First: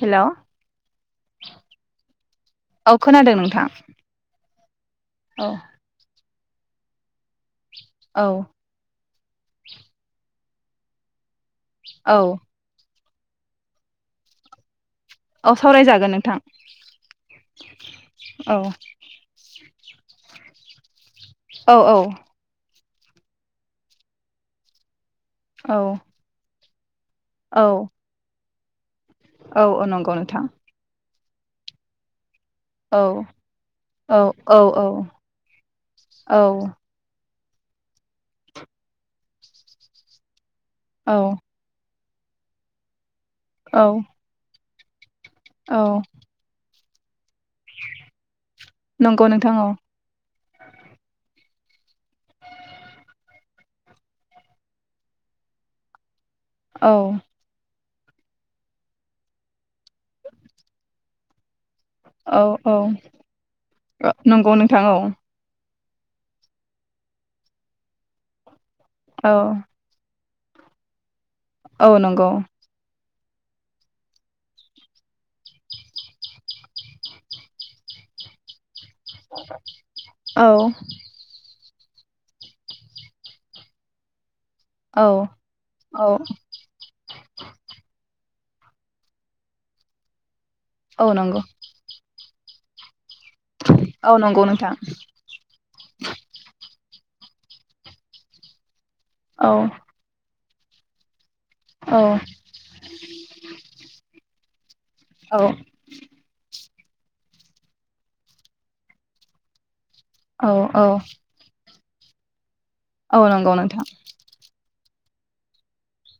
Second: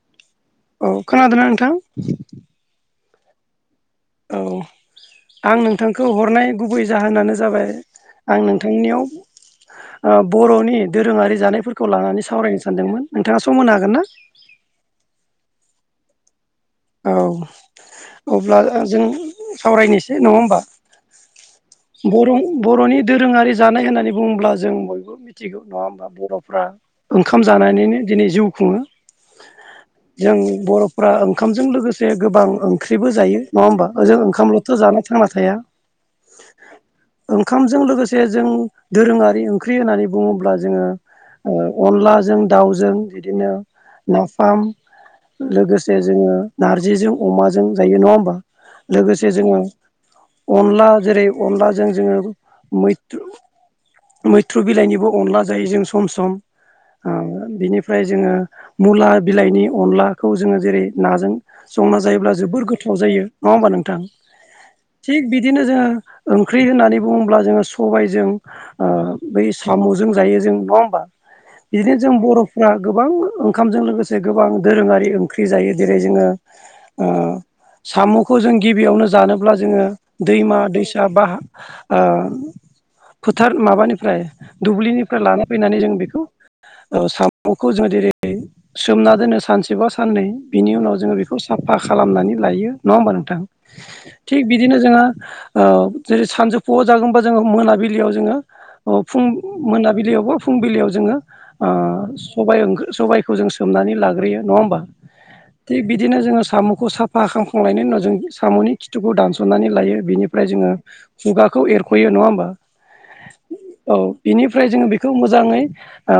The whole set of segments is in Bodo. हेलौ औ खोनादों ना नोंथां औ खोनादों नोंथां औ औ आं नोंथांखौ हरनाय गुबै जाहोनानो जाबाय औ आं नोंथांनियाव बर'नि दोरोंङारि जानायफोरखौ औ लानानै सावरायनो सानदोंमोन नोंथांङा सम होनो हागोन ना औ सावरायजागोन नोंथां औ औ अब्ला जों सावरायनोसै नंङा होमबा? औ औ बर' बर'नि दोरोंङारि जानाय होननानै बुङोब्ला जों बयबो मिथिगौ औ नंङा होमबा बर'फ्रा ओंखाम औ जानानैनो दिनै जिउ खुंङो औ नंगौ जों नोंथां बर'फोरा ओंखामजों लोगोसे गोबां औ ओंख्रिबो जायो नंङा होमबा ओजों औ औ ओंखामल'थ' जाना थांना थाया। औ ओंखामजों लोगोसे जों दोरोंङारि ओंख्रि होननानै बुंङो अब्ला जोंङो औ अनलाजों दाउजों बिदिनो औ नाफाम औ लोगोसे जोङो नारजिजों अमाजों जायो नंङा होनबा नंगौ लोगोसे नोंथां जों औ अनला जेरै अनलाजों जोंङो मैथ्रु मैथ्रु बिलाइनिबो अनला जायो जों सम सम। बिनिफ्राय जोंङो मुला बिलाइनि अनलाखौ जोंङो जेरै नाजों संना जायोब्ला औ जोबोर औ गोथाव जायो नङा होमबा नोंथां? औ नंगौ नोंथां थिग औ बिदिनो जोंङो ओंख्रि होननानै बुंङोब जोंङो सबायजों औ बै साम'जों जायो जों नंङा होमबा औ बिदिनो जों नंगौ बर'फ्रा गोबां ओंखामजों लोगोसे गोबां दोरोङारि ओंख्रि जायो। जेरै जोंङो साम'खौ जों गिबियावनो जानोब्ला जोंङो औ दैमा दैसा बा हा फोथार माबानिफ्राय औ दुब्लिनिफ्राय लाना फैनानै जों औ बेखौ साम'खौ जोंङो जेरै सोमना दोनो सानसेबा साननै बिनि उनाव औ जोङो बेखौ नंगौ साफा खालामनानै लायो नङा होनबा नोंथां? औ थिग नंगौ नोंथां बिदिनो जोङो ओ जेरै सानजौफु जागोनबा जोंङो मोनाबिलियाव जोङो फुं औ मोनाबिलियाव बा फुंबिलियाव जोंङो ओ औ सबायाइखौ जों सोमनानै लाग्रोयो नंङा होमबा? औ थिग बिदिनो जोङो साम'खौ साफा खामखांनायनि उनाव जों साम'नि खिथुखौ दानस'नानै लायो। बिनिफ्राय औ जोङो खुगाखौ एरख'यो नङा होमबा औ नंगौ नोंथां औ बिनिफ्राय जोङो खौ मोजाङै ओ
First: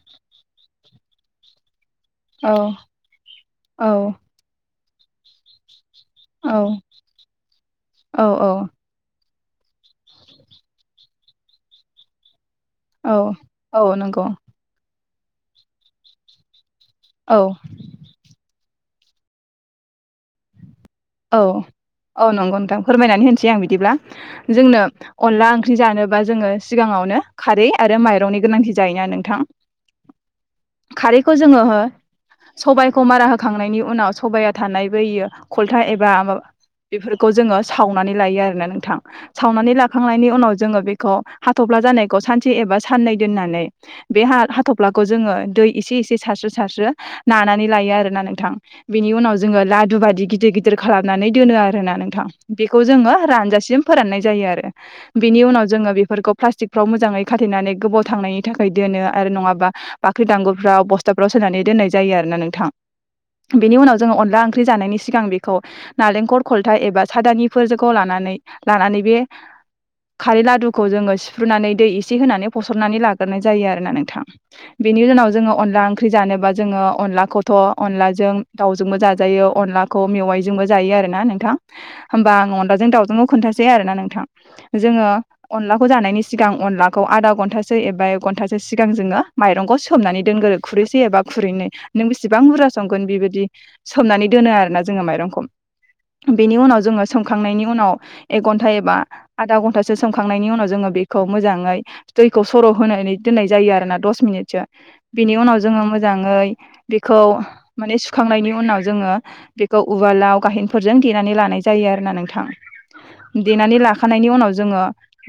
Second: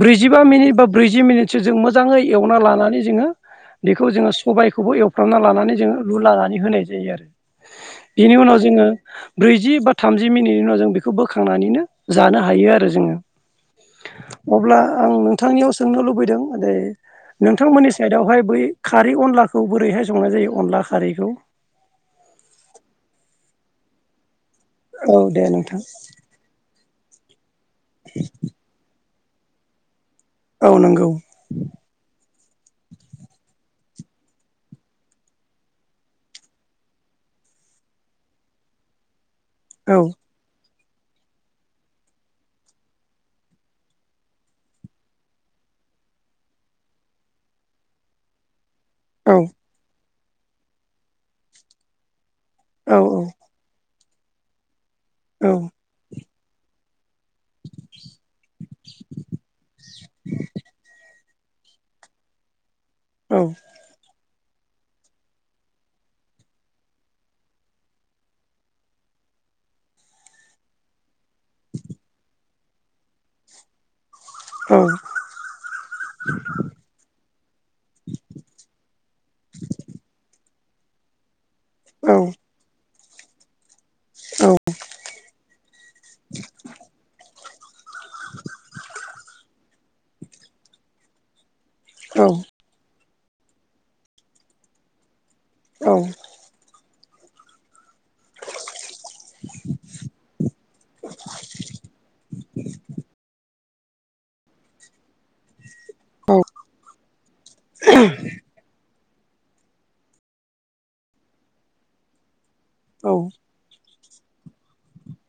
ब्रैजिबा मिनिट बा ब्रैजि मिनिटसो जों मोजाङै औ एवना लानानै जोङो औ बेखौ जोङो सबायखौबो एवफ्रामना लानानै जोङो औ लुलानानै होनाय जायो आरो बेनि उनाव औ जोङो ब्रैजि बा थामजि मिनिटनि उनाव जों बेखौ बोखांनानैनो जानो हा हायो आरो जोङो औ औ नंगौ अब्ला आं नोंथांनियाव सोंनो लुबैदों जे औ नोंथांमोननि साइडआवहाय बै खारै अनलाखौ बोरैहाय संनाय जायो? अनला खारैखौ औ औ नंगौ नोंथां फोरमायनानै होनिसै आं बिदिब्ला जोंनो औ दे अनला ओंख्रि नोंथां जानोबा जोङो सिगाङावनो खारै आरो माइरंनि गोनांथि जायोना नों औ नंगौ खारैखौ जोङो हो स'बाइखौ मारा होखांनायनि उनाव स'बाया थानाय बैयो फलथा एबा मा बेफोरखौ जोङो सावनानै लायो आरोना नोंथां। सावनानै औ लाखांनायनि उनाव जोङो बे हाथ'फ्ला जानायखौ सानसे एबा साननै दोननानै बे हा हाथ'फ्लाखौ जोङो दै इसे एसे सारस्रो सारस्रो नानानै लायो आरोना नोंथां। बेनि औ उनाव जोङो लादु बादि गिदिर गिदिर खालामनानै दोनो आरोना नोंथां। बेखौ औ जोङो रानजासिम फोराननाय जायो आरो बिनि उनाव जोङो बेफोरखौ प्लास्टिकफ्राव मोजाङै खाथेनानै गोबाव थांनायनि थाखाय दोनो आरो नङाबा बाख्रि दांगलफ्राव बस्था रस होनानै दोननाय जायो आरोना नोंथां औ बेनि उनाव जोङो अनला ओंख्रि जानायनि सिगां बे खौ नालेंखर खलथा एबा सादानिफोरखौ लानानै लानानै बे खारै लादुखौ जोङो सिफ्रुनानै दै इसे होनानै फस'रनानै लाग्रोनाय जायो आरोना नोंथां। औ बेनि उनाव जोङो अनला ओंख्रि जानोबा जोङो अनलाखौथ' अनलाजों दाउजोंबो जाजायो अनलाखौ मेवाइजोंबो जायो आरोना नोंथां औ होमबा आं अनलाजों दावउजोंखौ खोन्थासै आरो ना नोंथां जोङो अनलाखौ जानायनि सिगां अनलाखौ आदा घनटा सो एबा एक घन्टासो सिगां जोङो माइरखौ सोमनानै दोनग्रो खुरैसे एबा खुरैनै नों बिसिबां बुरजा संगोन बिबायदि सोमनानै दोनो आरोना जोङो माइरंखौ औ बेनि उनाव जोङो सोमखांनायनि उनाव एक घन्टा एबा आधा घन्टासो सोमखांनायनि उनाव जोङो बेखौ मोजाङै दैखौ सर' होनानै दोननाय जायो आरोना दस मिनिटसो बिनि उनाव जोङो मोजाङै बेखौ माने सुखांनायनि उनाव जोङो बेखौ उवालाव गाहेनफोरजों देनानै लानाय जायो आरोना नोंथां औ देनानै ला खानायनि उनाव जोङो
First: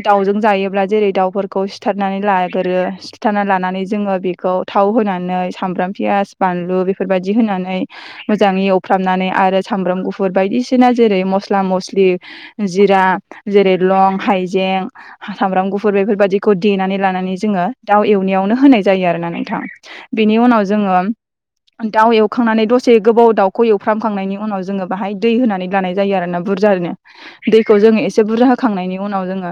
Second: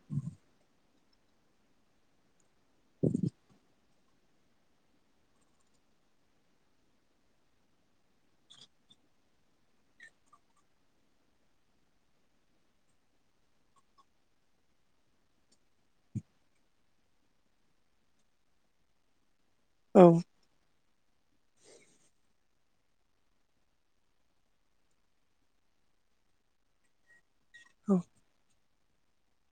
दाउजों जायोब्ला जेरै दाउफोरखौ सिथारनानै लागोरो सिथारनानै लानानै जोङो बिखौ थाव होनानै सामब्राम, पियास, बानलु बेफोरबायदि होनानै मोजां एव फ्रामनानै आरो सामब्राम गुफुर बायदिसिना जेरै मस्ला मस्लि जिरा जेरै लं, हाइजें, सामब्रां गुफुर बेफोरबायदिखौ देनानै लानानै जोङो दाउ एवनायावनो होनाय जायो आरोना नोंथां औ बिनि उनाव जोङो दाउ एवखांनानै दसे गोबाव दाव खौ एवफ्रामखांनायनि उनाव जोङो बाहाय दै होनानै लानाय जायो आरोना बुरजानो दैखौ जोङो एसे बुरजा खांनायनि उनाव जोङो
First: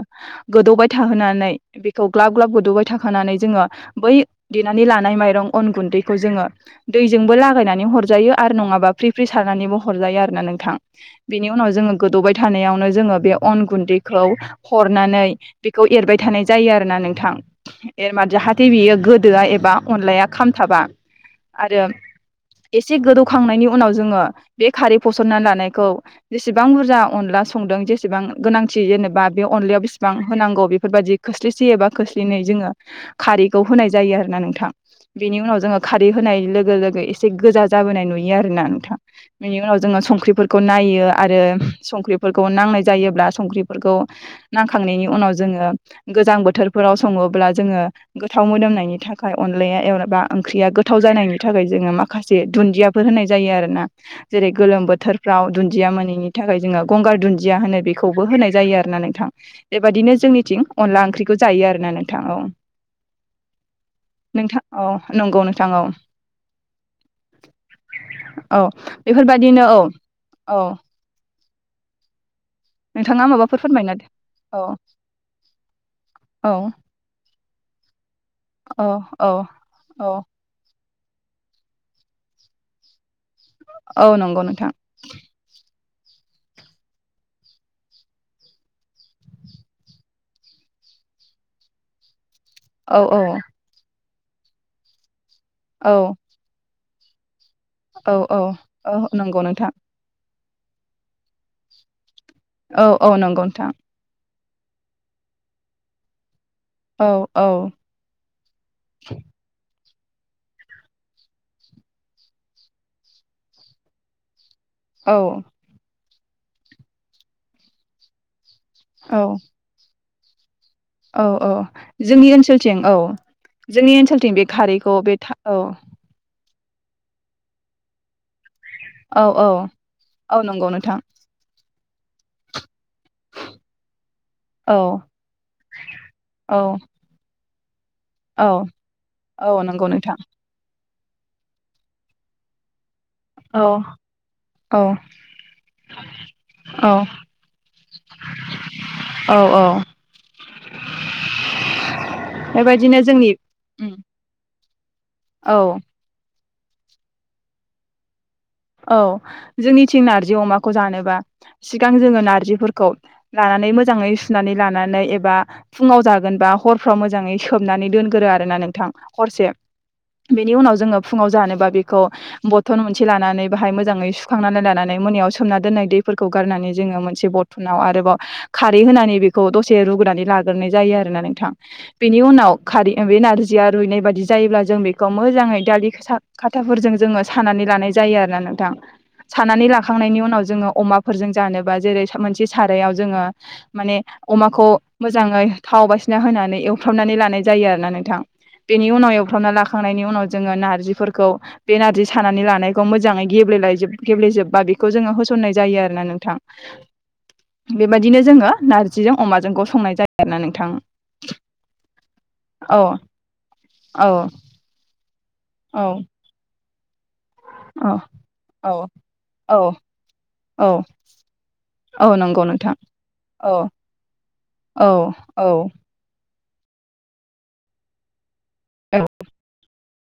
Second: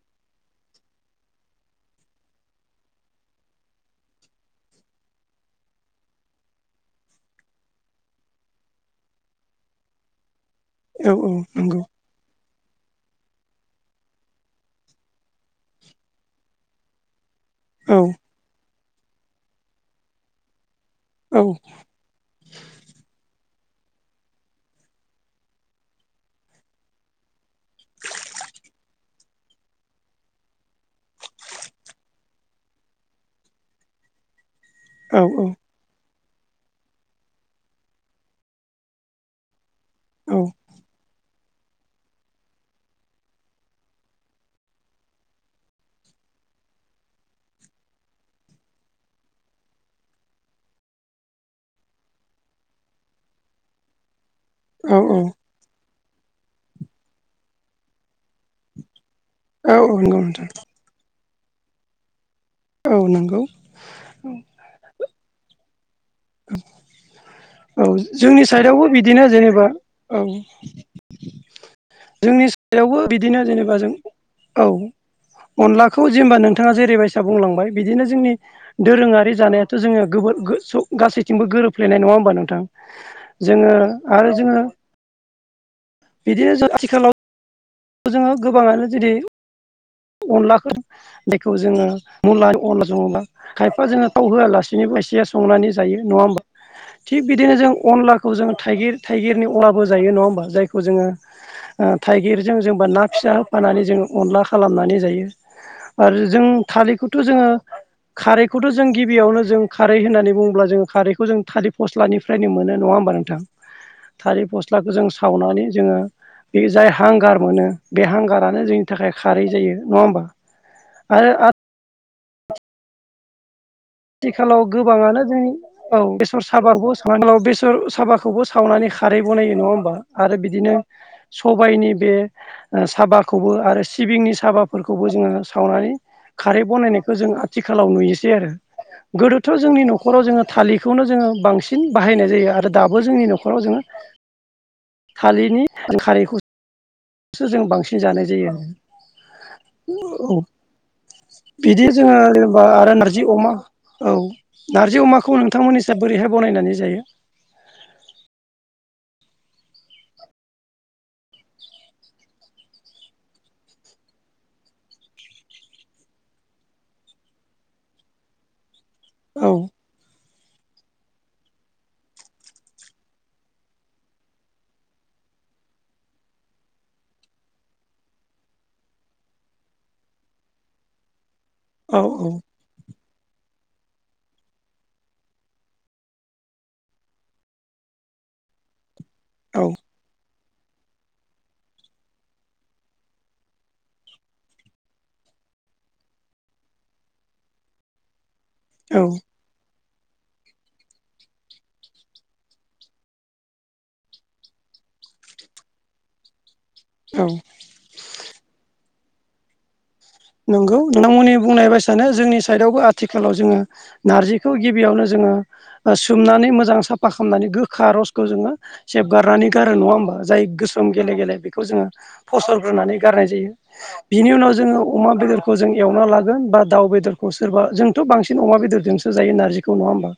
गोदौबाय थाहोनानै बेखौ ग्लाब ग्लाब गोदौबाय थाखानानै जोङो बै देनानै लानाय माइरं अन गुन्दैखौ जोङो दैजोंबो लागायनानै हरजायो आरो नङाबा फ्रि फ्रि सारनानैबो हरजायो आरोना नोंथां औ बेनि उनाव नंगौ जोङो गोदौबाय थानायावनो जोङो बे अन गुन्दैखौ हरनानै बेखौ एरबाय थानाय जायो आरोना नोंथां औ एरमार जाहाथे बियो गोदोआ एबा अनलाया खामथाबा औ आरो एसे गोदौखांनायनि उनाव जोङो बे खारै फसरना लानायखौ जेसेबां बुरजा अनला संदों जेसेबां गोनांथि जेनेबा बे अनलायाव बिसेबां होनांगौ बेफोरबादि खोस्लिसे एबा खस्लिनै जोङो खारैखौ होनाय जायो आरोना नोंथां औ बेनि उनाव जोङो खारै होनाय लोगो लोगो इसे गोजा जाबोनाय नुयो आ आरोना नोंथां बेनि उनाव जोङो औ संख्रिफोरखौ नायो आरो संख्रिफोरखौ नांनाय जायोब्ला संख्रिफोरखौ नांखांनायनि उनाव जोङो गोजां बोथोर बोथोरफोराव सङोब्ला जोङो गोथाव मोदोमनायनि थाखाय अनलाया एबा ओंख्रिया गोथाव जानायनि थाखाय जोङो माखासे दुन्दियाफोर होनाय जायो आरोना जेरै गोलोम औ बोथोरफ्राव दुन्दिया मोनैनि थाखाय जोङो गंगार दुन्दिया होनो बेखौ बो होनाय जायो आरो ना नोंथां औ बेबाददिनो नंगौ नोंथां जोंनिथिं अनला ओंख्रिखौ जायो आरो ना नोंथां औ औ नंगौ नोंथां औ नंगौ नोंथां औ औ जोंनि औ साइडआवबो बिदिनो बेफोरबादिनो जेनेबा औ जोंनि सायदावबो नोंथाङा बिदिनो माबाफोर जेनेबा जों फोरमायना औ अनलाखौ जेनेबा औ नोंथाङा जेरैबायसा बुंलांबाय बिदिनो जोंनि औ औ दोरोङारि जानायाथ जोङो औ गोबां फोर गोसौ गासैथिंबो गोरोबफ्लेयनाय नङा होमबा नोंथां जोङो औ आरो नंगौ जोङो नोंथां बिदिनो जों आथिखालाव जोङो गोबाङानो जुदि अनलाखौ बेखौ जोङो मुला अनला औ औ सङोबा खायफा जोङो थाव होआलासिनोबो एसे संनानै औ जायो नङा होमबा? थिग बिदिनो जों औ अनलाखौ औ जों औ थाइगिर नंगौ थाइगिरनि नोंथां अनलाबो जायो नङा होमबा? जायखौ जोङो थाइगिरजों जोंबा औ ना औ फिसा नंगौ नोंथां होफानानै जोङो अनला खालामनानै जायो आरो जों औ थालिरखौथ' औ जोङो खारैखौथ' जों गिबियावनो जों खारै होननानै बुङोब्ला जोङो खारैखौ जों थालिर फस्लानिफ्रायनो मोनो नङा होमबा नोंथां थालिर फस्ला सिथ्लाखौ जों औ सावनानै जोङो बे जाय हांगार मोनो बे हांगारानो जोंनि थाखाय औ खारै जायो नङा होमबा औ आरो औ जोंनि ओनसोलथिं औ जोंनि ओनसोलथिंनि बे आथिखालाव खारैखौ बे औ साबाखौ स बेसर साबाखौबो सावनानै खारै औ औ बनायो नङा होमबा आरो औ नंगौ बिदिनो नोंथां सबाइनि बे साबाखौबो आरो सिबिंनि औ साबाफोरखौबो जोङो सावनानै औ खारै बानायनायखौ जोङो आथिखालाव नुयोनोसै औ आरो गोदोथ' औ जोंनि नंगौ नोंथां न'राव जोङो थालिर बेखौनो जोङो बांसिन बाहायनाय जायो आरो दा बो जोंनि न'खराव औ जोङो औ थालिरनि जों खारैखौ औ सो जों बांसिन जानाय जायो औ औ आरो। औ बिदि जोङो जेनेबा आरो बेबायदिनो नारजि जोंनि अमा उम औ नार्जि अमाखौ औ नोंथांमोननि साय बोरैहाय बानायनानै जायो? औ जोंनिथिं नारजि अमाखौ जानोबा सिगां जोङो नारजिफोरखौ लानानै मोजाङै सुनानै लानानै एबा फुङाव जागोनबा हरफ्राव मोजाङै सोबनानै दोनगोरो आरोना नोंथां। औ हरसे बेनि उनाव जोङो फुङाव जानोबा बेखौ बथल मोनसे लानानै बाहाय मोजाङै सुखांनानै लानानै मोनायाव सोमना दोननाय दैफोरखौ गारनानै जोङो मोनसे बरथनाव आरोबाव खारै होनानै बेखौ दसे रुगोनानै लाग्रोनाय जायो आरोना नोंथां औ बेनि औ उनाव खारै बे नारजि जिया रुइनाय बाददि जायोब्ला जों बेखौ मोजाङै दालि खाथाफोरजों जोङो सानानै लानाय जायो आरो। नोंथां औ सानानै लाखांनायनि उनाव जोङो अमाफोरजों जानोबा जेरै मोनसे सारायावजोङो माने अमाखौ मोजाङै थाव बायसिना होनानै एवफ्रामनानै लानाय जायो आरो ना नोंथां बेनि औ उनाव एवफ्रामना लाखांनायनि उनाव जोङो नारजिफोरखौ बे नारजि सानानै लानायखौ मोजां ङै गेब्ले गेब्लेजोबबा बेखौ जोङो होसननाय जायो आरोना नोंथां। औ बेबायदिनो जोङो नारजिजों अमाजों खौ संनाय जायो। आरोना नोंथां नंगौ नोंथांमोननि बुंनाय बायसानो जोंनि साइडआवबो औ आथिखालाव जोङो औ नारजिखौ गिबियावनो जों औ सोमनानै मोजां सा फा खामनानै गोखा औ रसखौ जोङो औ सेबगारनानै औ गारो नङा होमबा? जाय औ गोसोम गेले गेले बेखौ जोङो औ नंगौ नोंथां फसरग्रोनानै गारनाय जायो औ बिनि उनाव जोङो औ अमा औ बेदरखौ जों एवना लागोन बा दाउ बेदरखौ सोरबा जोंथ' बांसिन बांसिन अमा बेदरजोंसो जायो नारजिखौ नङा होमबा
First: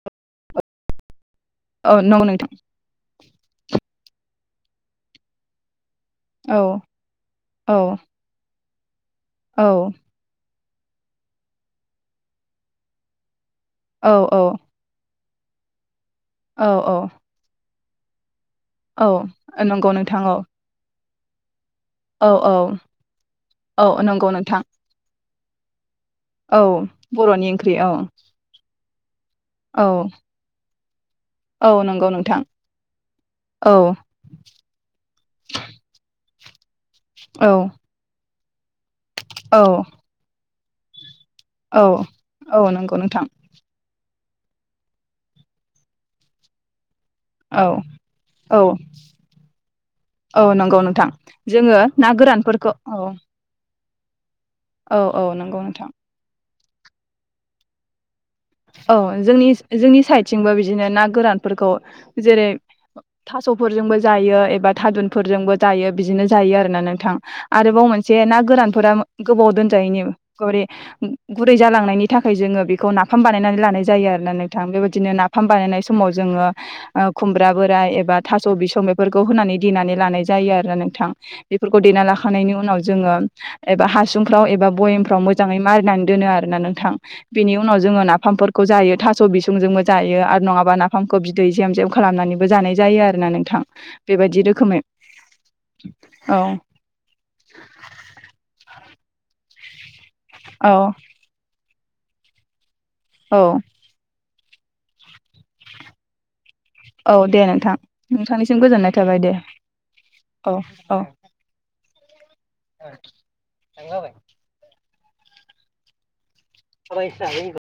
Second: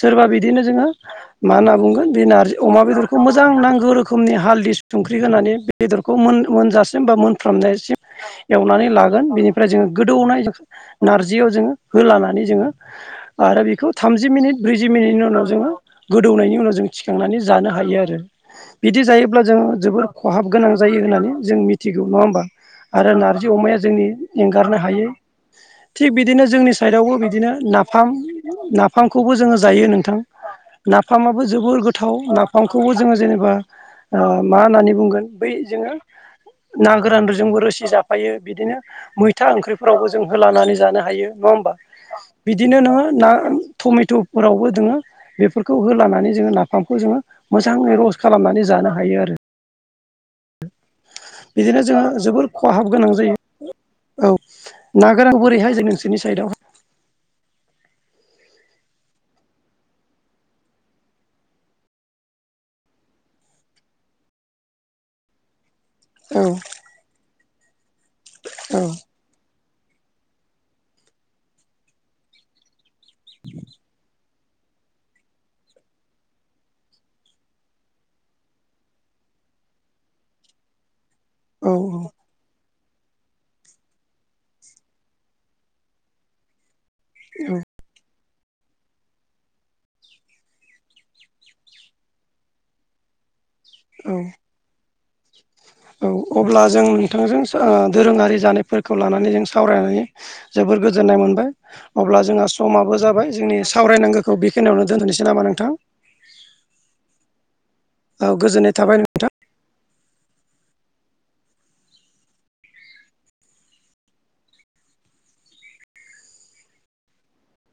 सोरबा बिदिनो जोङो मा होनना औ बुंगोन बे नंगौ नोंथां नारजि अमा बेदरखौ मोजां नांगौ रोखोमनि हालदै संख्रि होनानै बेदरखौ औ मोनजासिम बा औ मोनफ्रामनायसिम एवनानै लागोन बेनिफ्राय जोङो औ गोदौनाय नारजियाव जोङो होलानानै जोङो आरो बेखौ औ थामजि मिनिट औ ब्रैजि मिनिटनि उनाव जोङो गोदौनायनि उनाव जों औ थिखांनानै जानो हायो आरो। बिदि औ जायोब्ला जों नंगौ जोबोर नोंथां औ खहाब गोनां जायो होननानै जों मि थिगौ नङा होमबा? औ आरो नारजि अमाया औ जोंनि नंगौ नोंथां एंगारनो हायै। थिग बिदिनो औ जोंनि साइडावबो बर'नि बिदिनो ओंख्रि औ नाफाम नाफामखौबो जोङो औ जायो नोंथां। नाफामाबबो औ जोबोर नंगौ गोथाव नोंथां नाफामखौबो जोङो जेनेबा औ ओ मा होननानै बुंगोन बै जोङो ना औ गोरानजोंबो रोसि जाफायो बिदिनो मैथा औ ओंख्रिफोरावबो जों होलानानै जानो हायो। नङा होमबा औ औ बिदिनो नंगौ नोङो नोंथां ना थमे टुबफोरावबो दोङो बेफोरखौ होलानानै जोङो नाफाम खौ जोङो औ मोजाङै रस औ खालामनानै जानो हायो आरो। औ नंगौ नोंथां जोङो बिदिनो ना जोबोर गोरानफोरखौ खहाब औ गोनां जायो औ औ ना औ गोरान नंगौ बोरैहाय नोंथां जों नोंसोरनि साइदआव औ जोंनि जोंनि साइडथिंबो बिदिनो ना गोरानफोरखौ जेरै थास'फोरजोंबो जायो एबा थादुनफोरजोंबो जायो बिदिनो औ जायो आरोना नोंथां आरोबाव मोनसे ना औ गोरानफोरा गोबाव दोन जायैनि गुरै जालांनायनि थाखाय जोङो बेखौ ना नाफाम बानायनानै लानाय जायो आरोना नोंथां बेबायदिनो नाफाम बानायनाय समाव जोङो खुमब्रा बोराय एबा बा थास' बिसं बेफोरखौ होनानै देना लानाय जायो आरोना नोंथां बे औ लानायनि उनाव जोङो एबा हासुंफ्राव एबा बयामफ्राव मोजाङै मारिनानै दोनो आरोना नोंथां। बेनि औ उनाव जोङो नाफामफोरखौ जायो थास' बिसंजोंबो जायो आरो नङाबा नाफामखौ बिदै जेब जेब खालामनानैबो जानाय जायो आरो। आरोना नोंथां औ बेबायदि रोखोमै औ अब्ला जों नोंथांजों दोरोङारि जानायफोरखौ लानानै जों सावरायनानै औ जोबोर गोजोननाय मोनबाय अब्ला जोंहा समाबो जाबाय औ जोंनि सावरायनांगौ खौ बेखिनियावनो दोनथनोसै नामा नोंथां? औ दे नोंथां नोंथांनिसिम गोजोननाय थाबाय दे औ औ ओ थांगाबाय थाबायस्रानि आं र'